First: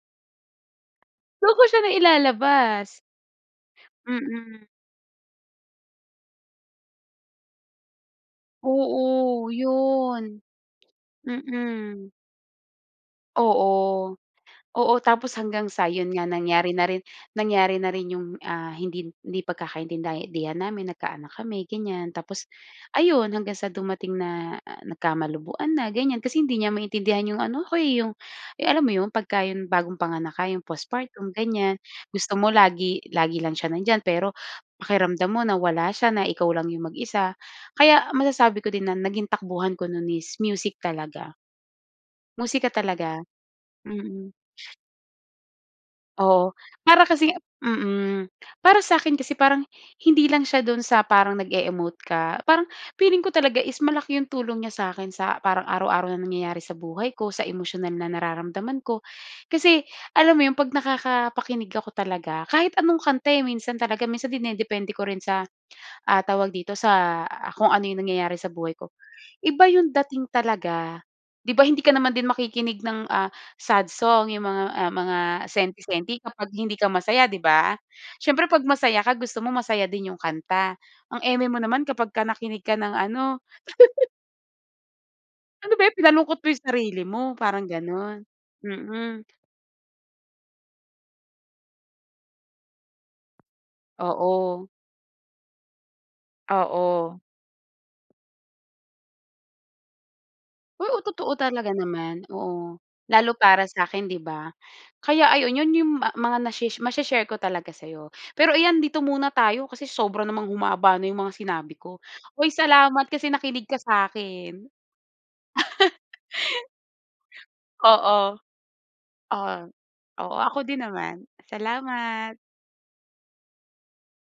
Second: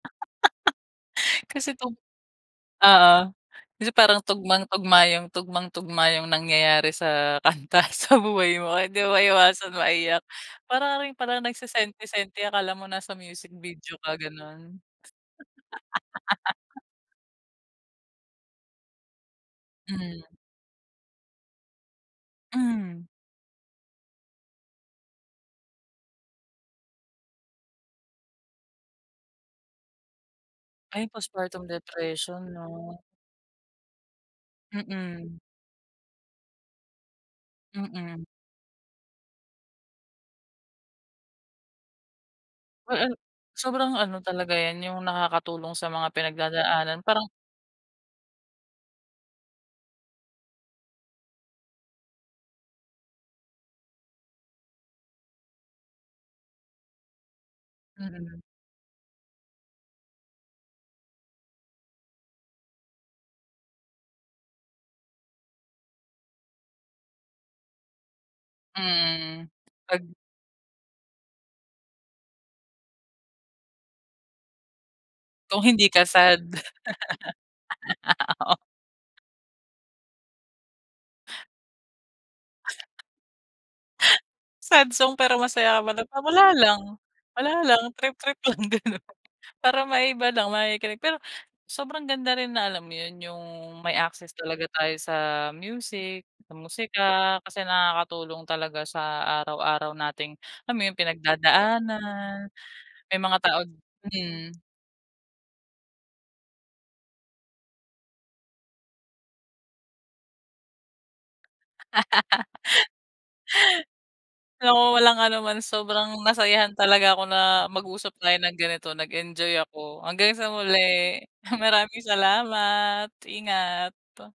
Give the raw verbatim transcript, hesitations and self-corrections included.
Doon ko Kasi siya 'tong nailalabas! Oo. Kasi parang Mm. tugmang-tugma yung tugmang tugma yung nangyayari sa kanta sa buhay mo. Hindi Oo, maiiwasan maiyak. 'yon. Para ka rin palang Mm. nagsesenti-senti, akala mo nasa music video Oo. ka, gano'n. Oo, tapos hanggang sa, 'yon nga, nangyari na rin nangyari na rin yung, ah, hindi hindi Hmm. pagkakaintinday-dihan namin, nagkaanak kami, ganyan, tapos Hmm. ayun, hanggang sa dumating na nagkamalabuan na, ganyan. Kasi hindi niya maintindihan yung ano ako eh yung alam mo 'yon? Pagka yung bagong panganak ka, yung Ay, postpartum, postpartum ganyan. Gusto mo depression, 'no? lagi lagi lang siya nandiyan, pero pakiramdam Mm. mo na wala siya, na ikaw lang yung mag-isa. Kaya Mm. masasabi ko din na naging takbuhan ko no'n is music talaga. Musika Well, ano talaga. sobrang ano Mm. talaga yan, yung nakakatulong sa mga Oo. pinagdadaanan Para parang kasing Mm. Para sa'kin kasi parang, hindi lang siya doon sa parang nag-e-emote ka, parang feeling ko talaga is malaki yung tulong niya sa'kin sa, parang araw-araw na nangyayari sa buhay ko, sa emosyonal na Mm. nararamdaman ko. Kasi, alam mo yon? 'Pag nakakapakinig ako talaga, kahit anong kanta eh, minsan talaga, minsan dinedepende ko rin sa, ah, tawag dito, sa kung ano yung nangyayari sa buhay ko. Mm. Iba yung 'Pag dating talaga. 'Di ba hindi ka naman din makikinig ng, ah, sad song yung mga ah, mga Kung hindi ka senti-senti sad? kapag hindi ka masaya, 'di ba? Siyempre Oh. 'pag masaya ka gusto mo masaya din yung kanta. Ang eme mo naman kapagka nakinig ka ng ano Sad song pero Ano masaya ka ba yan, pala? pinalungkot Wala mo yung lang, sarili mo, wala parang lang, ganon. trip-trip lang din 'no. Mm. Para maiba lang, makikinig pero sobrang ganda rin na, alam mo yon, yung may access talaga Oo. tayo sa music, sa musika, Oo. kasi nakakatulong talaga sa araw-araw nating, alam mo yon, Oo, totoo talaga naman. pinagdadaanan Oo, may lalo mga tawag para sa'kin 'di ba? Hmm. Kaya ayun, yon yung ma mga nashe mashe-share ko talaga sa'yo. Pero iyan, dito muna tayo, kasi sobra namang humaba na yung mga sinabi ko. Hoy, salamat kasi nakinig ka sa'kin! Oo. Walang anuman. Sobrang nasayahan talaga ako na mag-usap Oo. tayo ng ganito. Nag-enjoy Oh, ako. oo Hanggang sa ako din muli. naman. Maraming Salamat. salamat. Ingat.